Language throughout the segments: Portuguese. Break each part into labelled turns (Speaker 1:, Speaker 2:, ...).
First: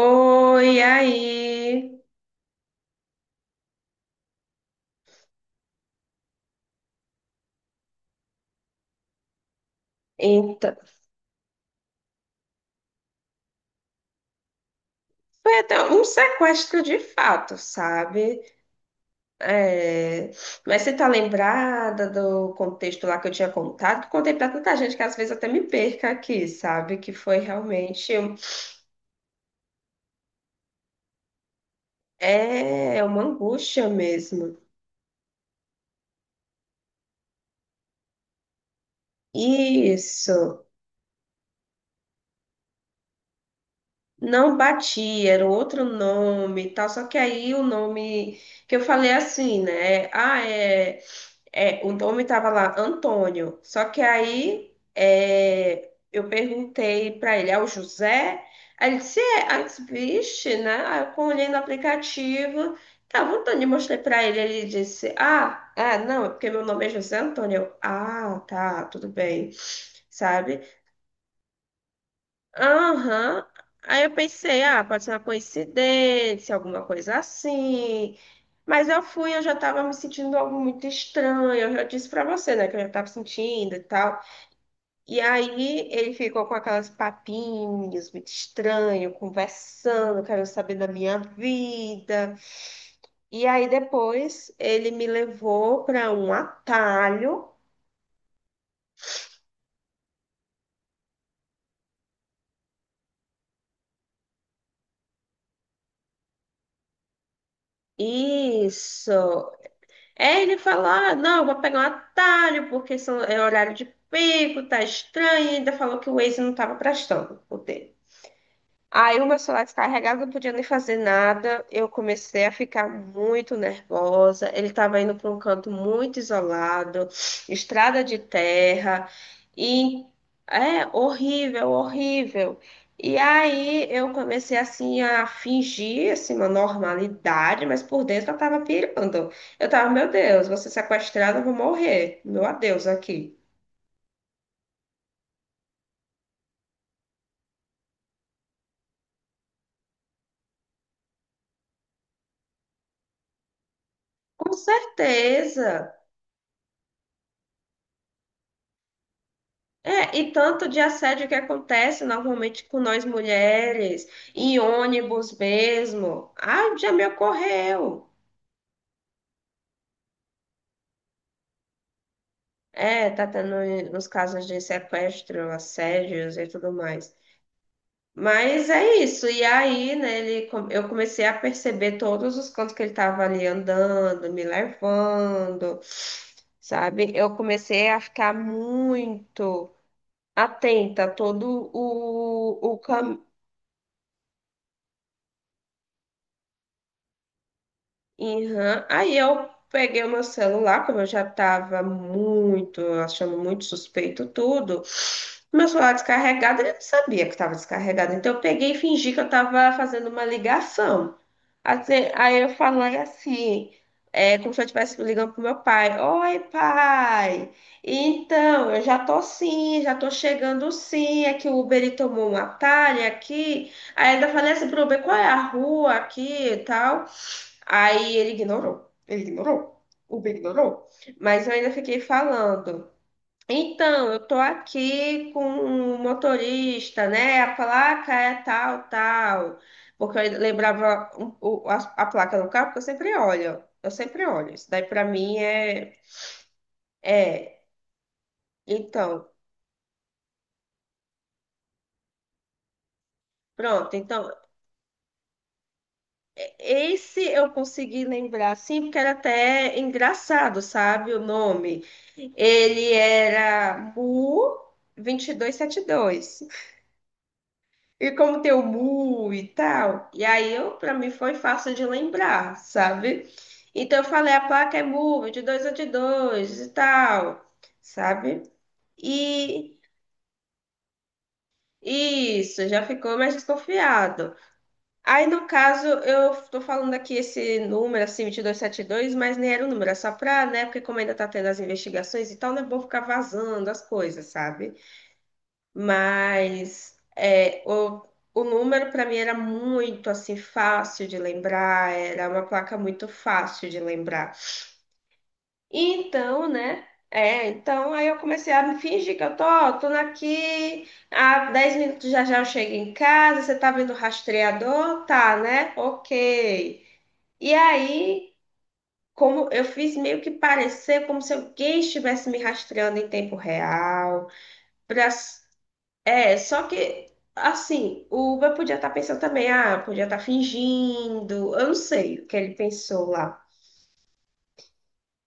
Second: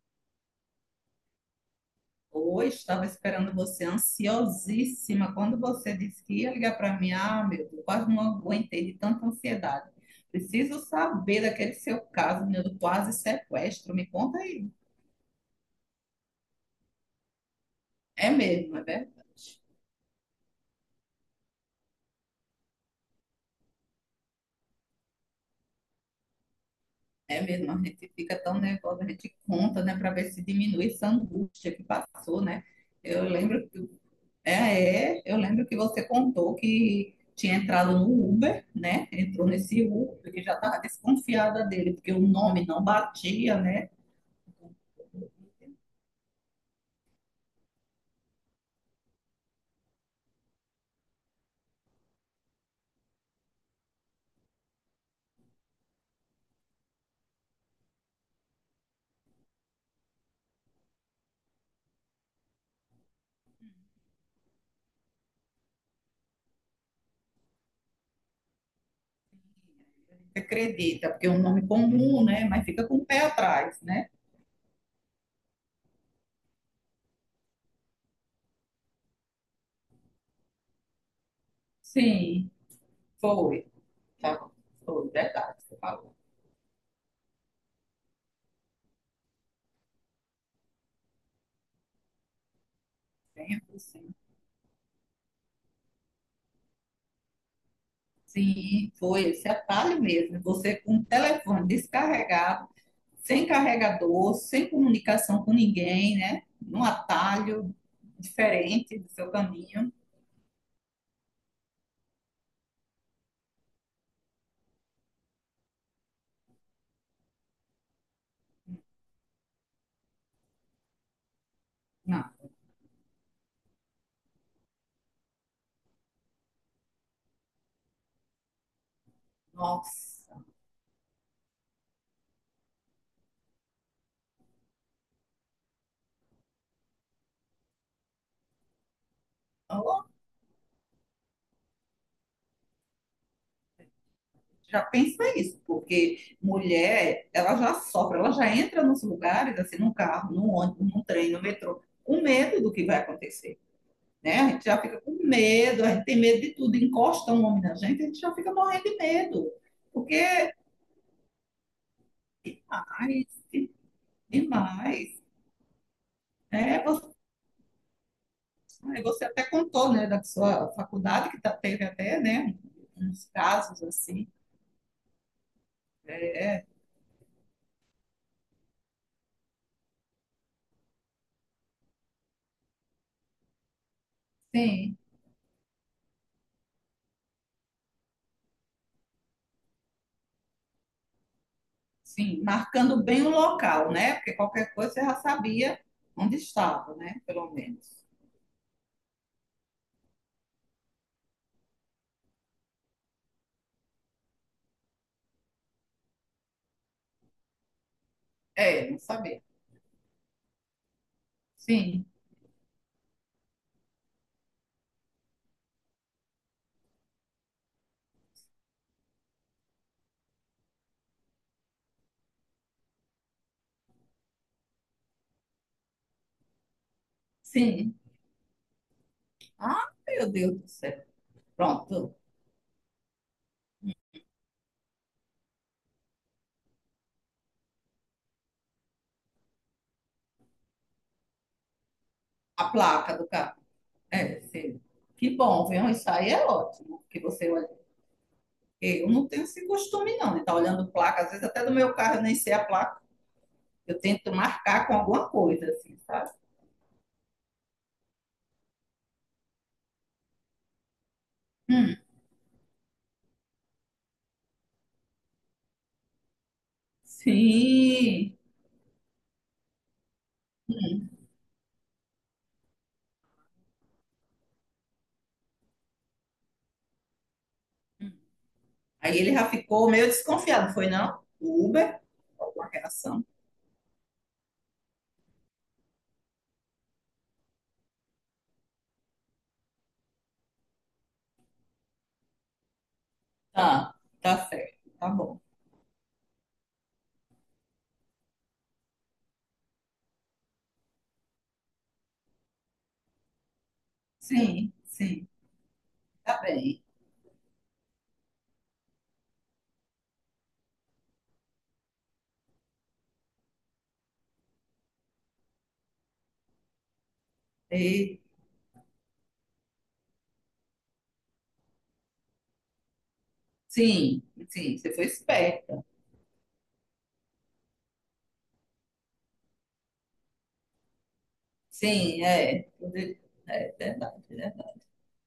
Speaker 1: Oi, aí.
Speaker 2: Oi, estava esperando você ansiosíssima. Quando você disse que ia ligar para mim, ah, meu Deus, quase não aguentei de tanta ansiedade.
Speaker 1: Então,
Speaker 2: Preciso saber daquele seu caso, meu, do quase sequestro. Me conta aí.
Speaker 1: foi até um sequestro de fato,
Speaker 2: É
Speaker 1: sabe?
Speaker 2: mesmo, é verdade.
Speaker 1: É. Mas você tá lembrada do contexto lá que eu tinha contado? Que eu contei pra tanta gente que às vezes até me perca aqui, sabe? Que foi
Speaker 2: É mesmo, a gente
Speaker 1: realmente.
Speaker 2: fica tão nervosa, a gente conta, né, para ver se diminui essa angústia que passou, né?
Speaker 1: É uma
Speaker 2: Eu lembro.
Speaker 1: angústia mesmo.
Speaker 2: Eu lembro que você contou que tinha entrado no Uber, né? Entrou nesse Uber, que já
Speaker 1: Isso.
Speaker 2: estava desconfiada dele, porque o nome não batia, né?
Speaker 1: Não batia, era um outro nome e tal. Só que aí o nome que eu falei assim, né? Ah, o nome tava lá, Antônio. Só que aí eu perguntei pra ele, é o José? Aí ele disse, é. Aí eu disse, vixe, né? Aí eu olhei no aplicativo, tava Antônio, eu mostrei pra ele, ele disse, ah, é, não, é porque meu nome é José Antônio. Eu, ah, tá, tudo bem,
Speaker 2: Você
Speaker 1: sabe?
Speaker 2: acredita, porque é um nome comum, né? Mas fica com o pé
Speaker 1: Aham.
Speaker 2: atrás,
Speaker 1: Aí
Speaker 2: né?
Speaker 1: eu pensei, ah, pode ser uma coincidência, alguma coisa assim. Mas eu fui, eu já estava me sentindo algo muito estranho. Eu já disse para
Speaker 2: Sim,
Speaker 1: você, né, que eu já estava
Speaker 2: foi.
Speaker 1: sentindo e tal.
Speaker 2: Tá, foi,
Speaker 1: E
Speaker 2: verdade, você
Speaker 1: aí ele
Speaker 2: falou.
Speaker 1: ficou com aquelas papinhas muito estranho, conversando, querendo saber da minha vida. E
Speaker 2: Bem
Speaker 1: aí
Speaker 2: assim.
Speaker 1: depois ele me levou para um atalho.
Speaker 2: Sim, foi esse atalho mesmo. Você com o telefone descarregado, sem carregador, sem comunicação com ninguém, né? Num atalho diferente do seu
Speaker 1: Isso.
Speaker 2: caminho.
Speaker 1: É, ele fala, ah, não, eu vou pegar um atalho, porque são, é horário de pico, tá estranho, e ainda falou que o Waze não tava prestando o dele. Aí o meu celular descarregado, não podia nem fazer nada. Eu
Speaker 2: Não.
Speaker 1: comecei a ficar muito nervosa. Ele estava indo para um canto muito isolado, estrada de terra, e
Speaker 2: Nossa.
Speaker 1: é horrível, horrível. E aí eu comecei assim a fingir assim, uma normalidade, mas por dentro eu estava pirando. Eu tava,
Speaker 2: Então,
Speaker 1: meu Deus, vou ser sequestrada, eu vou morrer. Meu adeus aqui.
Speaker 2: já pensa isso, porque mulher, ela já sofre, ela já entra nos lugares, assim, num carro, num ônibus, num trem, no metrô, com medo do que vai acontecer, né? A
Speaker 1: Com
Speaker 2: gente já fica com
Speaker 1: certeza.
Speaker 2: medo, a gente tem medo de tudo, encosta um homem na gente, a gente já fica morrendo de medo, porque,
Speaker 1: É, e tanto de assédio que acontece normalmente com nós
Speaker 2: ai,
Speaker 1: mulheres, em
Speaker 2: demais,
Speaker 1: ônibus mesmo. Ah,
Speaker 2: né?
Speaker 1: já me
Speaker 2: Você.
Speaker 1: ocorreu.
Speaker 2: Aí você até contou, né, da sua faculdade, que tá- teve até, né,
Speaker 1: É, tá
Speaker 2: uns
Speaker 1: tendo
Speaker 2: casos
Speaker 1: nos
Speaker 2: assim.
Speaker 1: casos de sequestro, assédios e tudo mais. Mas é isso. E aí, né, ele, eu comecei a perceber todos os cantos que ele tava ali andando, me
Speaker 2: Sim.
Speaker 1: levando, sabe? Eu comecei a ficar muito atenta a todo
Speaker 2: Sim,
Speaker 1: o.
Speaker 2: marcando bem o local, né? Porque qualquer coisa você já sabia onde estava, né? Pelo menos.
Speaker 1: Uhum. Aí eu peguei o meu celular, como eu já estava muito, achando muito suspeito tudo. Meu celular descarregado, ele não sabia que estava descarregado. Então eu peguei e
Speaker 2: É, não
Speaker 1: fingi que eu
Speaker 2: sabia.
Speaker 1: estava fazendo uma ligação. Assim,
Speaker 2: Sim,
Speaker 1: aí eu falei assim, é, como se eu estivesse ligando pro meu pai. Oi, pai. Então, eu já tô sim, já tô chegando sim. É que o Uber ele tomou um atalho aqui. Aí ainda falei assim pro Uber, qual é a rua aqui e tal.
Speaker 2: sim.
Speaker 1: Aí ele ignorou. Ele ignorou.
Speaker 2: Ah,
Speaker 1: O
Speaker 2: meu
Speaker 1: Uber
Speaker 2: Deus do
Speaker 1: ignorou.
Speaker 2: céu.
Speaker 1: Mas eu ainda fiquei
Speaker 2: Pronto,
Speaker 1: falando. Então, eu tô aqui com o motorista, né? A placa é tal, tal. Porque eu lembrava a placa do
Speaker 2: a
Speaker 1: carro, porque eu sempre
Speaker 2: placa do carro.
Speaker 1: olho. Eu sempre
Speaker 2: É,
Speaker 1: olho. Isso
Speaker 2: sim.
Speaker 1: daí pra
Speaker 2: Que
Speaker 1: mim
Speaker 2: bom, viu?
Speaker 1: é.
Speaker 2: Isso aí é ótimo. Que você
Speaker 1: É.
Speaker 2: olha. Eu não
Speaker 1: Então,
Speaker 2: tenho esse costume, não, de estar olhando placa. Às vezes, até do meu carro, eu nem sei a placa.
Speaker 1: pronto.
Speaker 2: Eu
Speaker 1: Então,
Speaker 2: tento marcar com alguma coisa, assim, sabe?
Speaker 1: esse eu consegui lembrar, assim, porque era até engraçado, sabe? O nome. Ele era Mu 2272. E
Speaker 2: Sim.
Speaker 1: como tem o Mu e tal, e aí eu para mim foi fácil de lembrar, sabe? Então eu falei, a placa é Mu 2272 e tal, sabe?
Speaker 2: Aí ele já
Speaker 1: E
Speaker 2: ficou meio desconfiado, foi não? O Uber?
Speaker 1: isso,
Speaker 2: Alguma
Speaker 1: já ficou
Speaker 2: relação?
Speaker 1: mais desconfiado. Aí no caso, eu tô falando aqui esse número, assim, 2272, mas nem era o número, é só pra, né? Porque como ainda tá tendo as investigações e tal, não é bom ficar vazando as
Speaker 2: Tá,
Speaker 1: coisas,
Speaker 2: tá
Speaker 1: sabe?
Speaker 2: certo, tá bom.
Speaker 1: Mas é, o número para mim era muito assim fácil de lembrar, era uma placa muito fácil de lembrar.
Speaker 2: Sim, sim, tá
Speaker 1: Então,
Speaker 2: bem.
Speaker 1: né? É, então aí eu comecei a me fingir que eu tô, ó, tô aqui, há 10 minutos já eu chego em casa, você tá vendo o rastreador? Tá, né? Ok. E
Speaker 2: E-
Speaker 1: aí, como eu fiz meio que parecer como se alguém estivesse me rastreando em tempo
Speaker 2: sim,
Speaker 1: real,
Speaker 2: sim, você foi
Speaker 1: para.
Speaker 2: esperta.
Speaker 1: É, só que, assim, o Uber podia estar pensando também, ah, podia estar fingindo, eu não sei
Speaker 2: Sim,
Speaker 1: o que ele
Speaker 2: é.
Speaker 1: pensou lá.
Speaker 2: É verdade, é verdade.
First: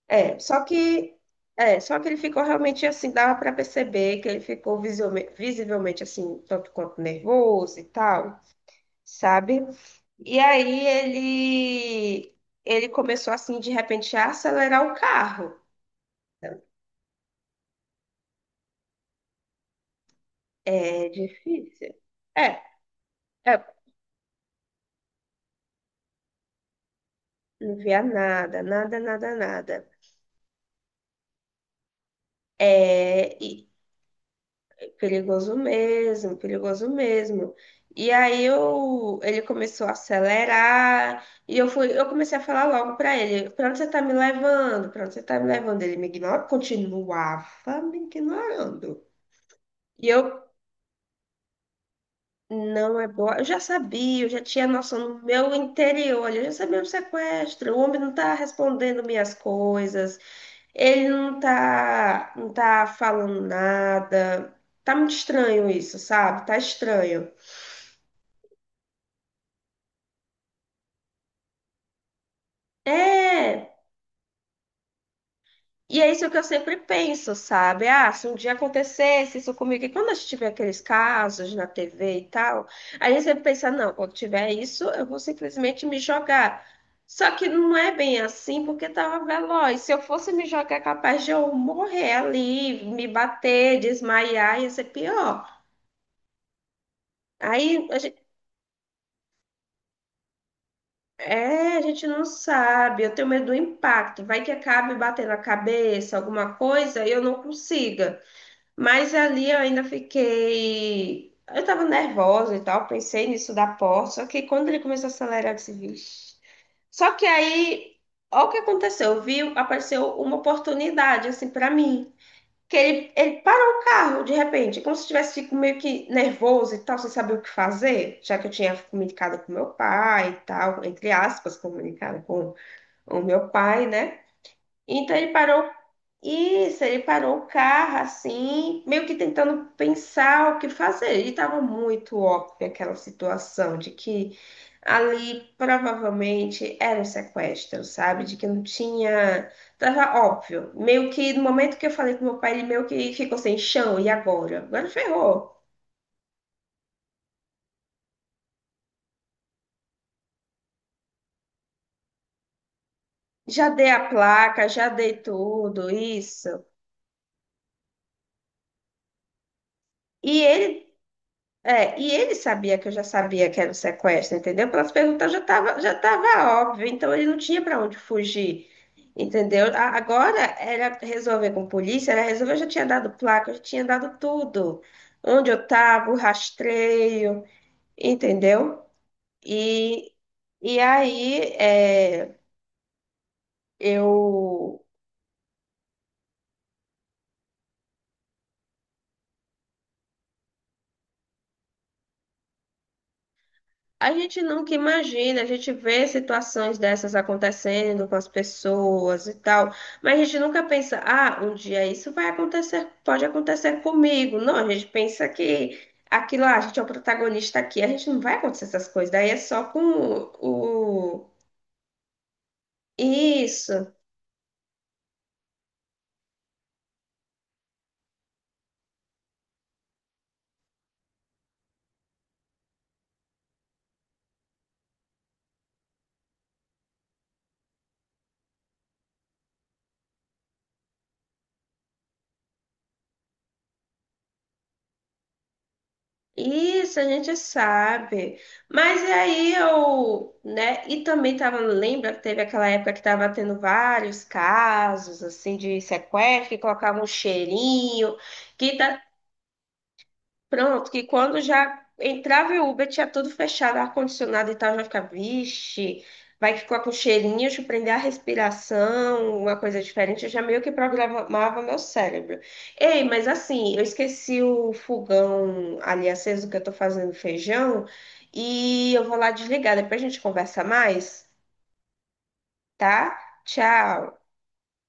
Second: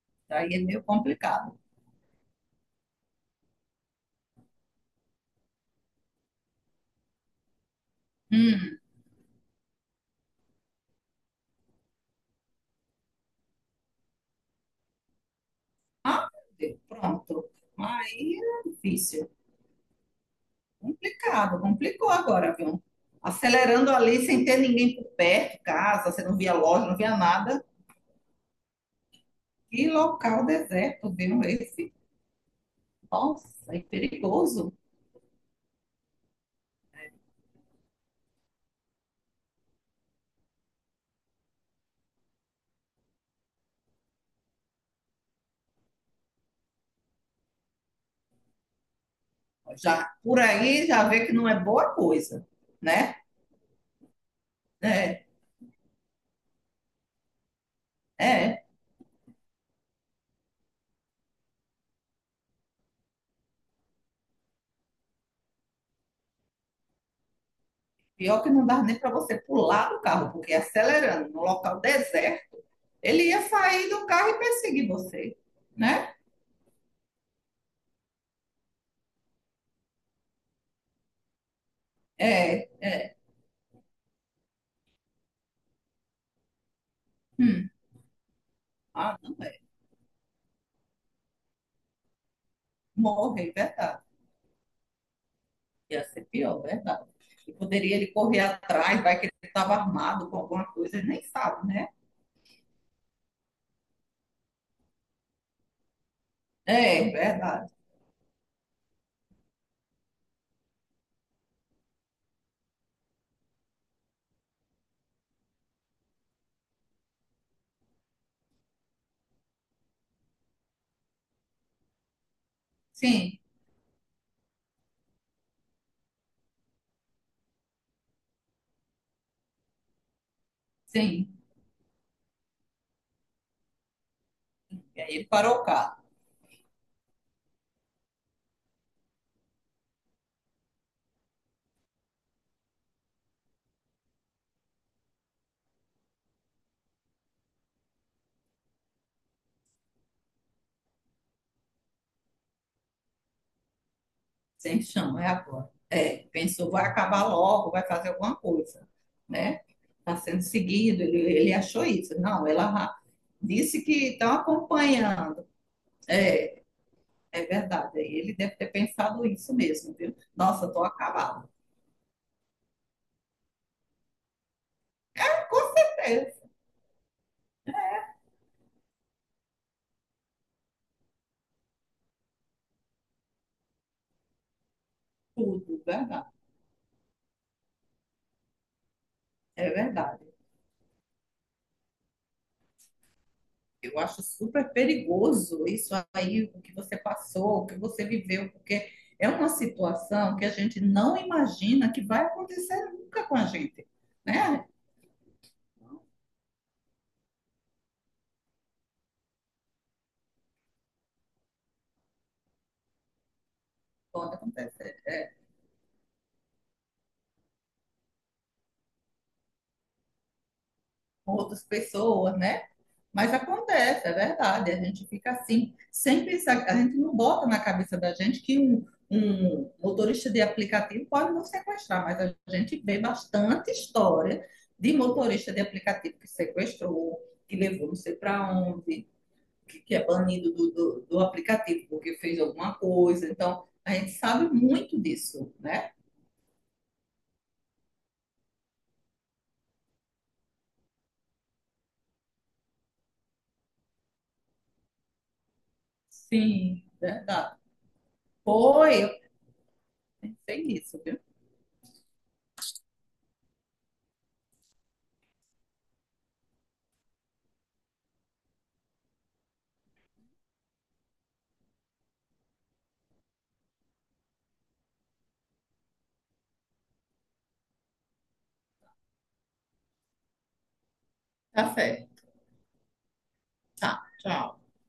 Speaker 1: É,
Speaker 2: Aí é
Speaker 1: só
Speaker 2: meio
Speaker 1: que,
Speaker 2: complicado.
Speaker 1: só que ele ficou realmente assim, dava para perceber que ele ficou visivelmente assim, um tanto quanto nervoso e tal,
Speaker 2: Hum.
Speaker 1: sabe? E aí ele, ele começou assim, de repente, a acelerar o carro.
Speaker 2: Ah, meu Deus, pronto. Aí é difícil.
Speaker 1: É
Speaker 2: Complicado,
Speaker 1: difícil.
Speaker 2: complicou agora,
Speaker 1: É,
Speaker 2: viu?
Speaker 1: é,
Speaker 2: Acelerando ali sem ter ninguém por perto, casa, você não via loja, não via nada.
Speaker 1: não via nada, nada, nada, nada.
Speaker 2: Que local deserto, viu? Esse,
Speaker 1: É, e
Speaker 2: nossa, é perigoso.
Speaker 1: Perigoso mesmo, perigoso mesmo. E aí ele começou a acelerar e eu fui, eu comecei a falar logo para ele, para onde você tá me levando? Para onde você tá me levando? Ele me ignorava, continuava me ignorando. E
Speaker 2: Já, por
Speaker 1: eu
Speaker 2: aí já vê que não é boa coisa,
Speaker 1: não é
Speaker 2: né?
Speaker 1: boa, eu já sabia, eu já tinha noção no
Speaker 2: É,
Speaker 1: meu interior, olha, eu já sabia o sequestro, o homem não tá
Speaker 2: é.
Speaker 1: respondendo minhas coisas, ele não tá, não tá falando nada. Tá muito estranho isso, sabe? Tá estranho.
Speaker 2: Pior que não dá nem para você pular do carro, porque acelerando no local deserto, ele ia
Speaker 1: É,
Speaker 2: sair do carro e perseguir você,
Speaker 1: e é
Speaker 2: né?
Speaker 1: isso que eu sempre penso, sabe? Ah, se um dia acontecesse isso comigo, e quando a gente tiver aqueles casos na TV e tal,
Speaker 2: É,
Speaker 1: aí
Speaker 2: é.
Speaker 1: a sempre pensa, não, quando tiver isso, eu vou simplesmente me jogar. Só que
Speaker 2: Hum.
Speaker 1: não é bem assim, porque
Speaker 2: Ah,
Speaker 1: tava
Speaker 2: não é.
Speaker 1: veloz. Se eu fosse me jogar, é capaz de eu morrer ali, me
Speaker 2: Morre, é
Speaker 1: bater,
Speaker 2: verdade.
Speaker 1: desmaiar, ia ser pior.
Speaker 2: Ia ser pior, é verdade. E
Speaker 1: Aí
Speaker 2: poderia
Speaker 1: a
Speaker 2: ele
Speaker 1: gente,
Speaker 2: correr atrás, vai que ele estava armado com alguma coisa, ele nem sabe,
Speaker 1: é, a
Speaker 2: né?
Speaker 1: gente não sabe, eu tenho medo do impacto. Vai que acabe batendo a cabeça, alguma
Speaker 2: É,
Speaker 1: coisa, e
Speaker 2: é
Speaker 1: eu não
Speaker 2: verdade.
Speaker 1: consiga. Mas ali eu ainda fiquei. Eu tava nervosa e tal, pensei nisso da porta. Só que quando ele começou a acelerar, eu disse, vixe. Só que aí, olha o que aconteceu, viu? Apareceu uma oportunidade, assim, pra mim. Que ele,
Speaker 2: Sim,
Speaker 1: ele parou o carro de repente, como se tivesse fico meio que nervoso e tal, sem saber o que fazer, já que eu tinha comunicado com meu pai e tal, entre
Speaker 2: sim.
Speaker 1: aspas, comunicado com o meu pai, né?
Speaker 2: E
Speaker 1: Então
Speaker 2: aí ele
Speaker 1: ele
Speaker 2: parou o
Speaker 1: parou.
Speaker 2: carro,
Speaker 1: Isso. Ele parou o carro assim, meio que tentando pensar o que fazer. Ele estava muito óbvio aquela situação de que ali provavelmente era um sequestro, sabe? De que não tinha. Tava óbvio. Meio que no momento que eu falei com meu pai, ele meio que ficou sem chão. E agora?
Speaker 2: sem
Speaker 1: Agora
Speaker 2: chão, é
Speaker 1: ferrou.
Speaker 2: agora. É, pensou, vai acabar logo, vai fazer alguma coisa, né? Está sendo seguido, ele achou isso. Não, ela
Speaker 1: Já
Speaker 2: disse
Speaker 1: dei a
Speaker 2: que estão
Speaker 1: placa, já dei
Speaker 2: acompanhando.
Speaker 1: tudo,
Speaker 2: É,
Speaker 1: isso.
Speaker 2: é verdade, ele deve ter pensado isso mesmo, viu?
Speaker 1: E
Speaker 2: Nossa, estou
Speaker 1: ele
Speaker 2: acabado.
Speaker 1: É, e ele sabia que eu já sabia que era o sequestro, entendeu? Pelas perguntas já
Speaker 2: Com
Speaker 1: estava já
Speaker 2: certeza,
Speaker 1: tava óbvio, então ele não tinha para onde fugir, entendeu? Agora era resolver com polícia, era resolver, eu já tinha dado placa, eu já tinha dado tudo. Onde eu
Speaker 2: tudo,
Speaker 1: estava, o
Speaker 2: verdade,
Speaker 1: rastreio, entendeu?
Speaker 2: é
Speaker 1: E,
Speaker 2: verdade.
Speaker 1: aí
Speaker 2: Eu acho super
Speaker 1: eu.
Speaker 2: perigoso isso aí, o que você passou, o que você viveu, porque é uma situação que a gente não imagina que vai acontecer nunca com a gente,
Speaker 1: A gente
Speaker 2: né?
Speaker 1: nunca imagina, a gente vê situações dessas acontecendo com as pessoas e tal, mas a gente nunca pensa, ah, um dia isso vai acontecer, pode acontecer
Speaker 2: Quando
Speaker 1: comigo. Não, a gente
Speaker 2: acontece
Speaker 1: pensa
Speaker 2: é,
Speaker 1: que aquilo lá, a gente é o protagonista aqui, a gente não vai acontecer essas coisas, daí é só com o.
Speaker 2: com outras pessoas, né? Mas
Speaker 1: Isso.
Speaker 2: acontece, é verdade. A gente fica assim, sem pensar, a gente não bota na cabeça da gente que um motorista de aplicativo pode nos sequestrar, mas a gente vê bastante história de motorista de aplicativo que sequestrou, que levou não sei para onde, que, é banido do aplicativo porque fez alguma coisa. Então, a gente sabe muito disso, né?
Speaker 1: Isso, a gente sabe. Mas aí eu, né? E também tava, lembra que teve aquela época que tava tendo vários casos assim de sequestro, que
Speaker 2: Sim,
Speaker 1: colocavam um
Speaker 2: verdade.
Speaker 1: cheirinho, que tá
Speaker 2: Foi, eu pensei
Speaker 1: pronto,
Speaker 2: nisso,
Speaker 1: que
Speaker 2: viu?
Speaker 1: quando já entrava o Uber, tinha tudo fechado, ar-condicionado e tal, já ficava, vixe, vai ficar com cheirinho, deixa eu prender a respiração, uma coisa diferente. Eu já meio que programava meu cérebro. Ei, mas assim, eu esqueci o fogão ali aceso que eu tô fazendo feijão e eu vou lá desligar, depois a gente conversa mais,
Speaker 2: Tá certo.
Speaker 1: tá?
Speaker 2: Tá,
Speaker 1: Tchau.
Speaker 2: tchau.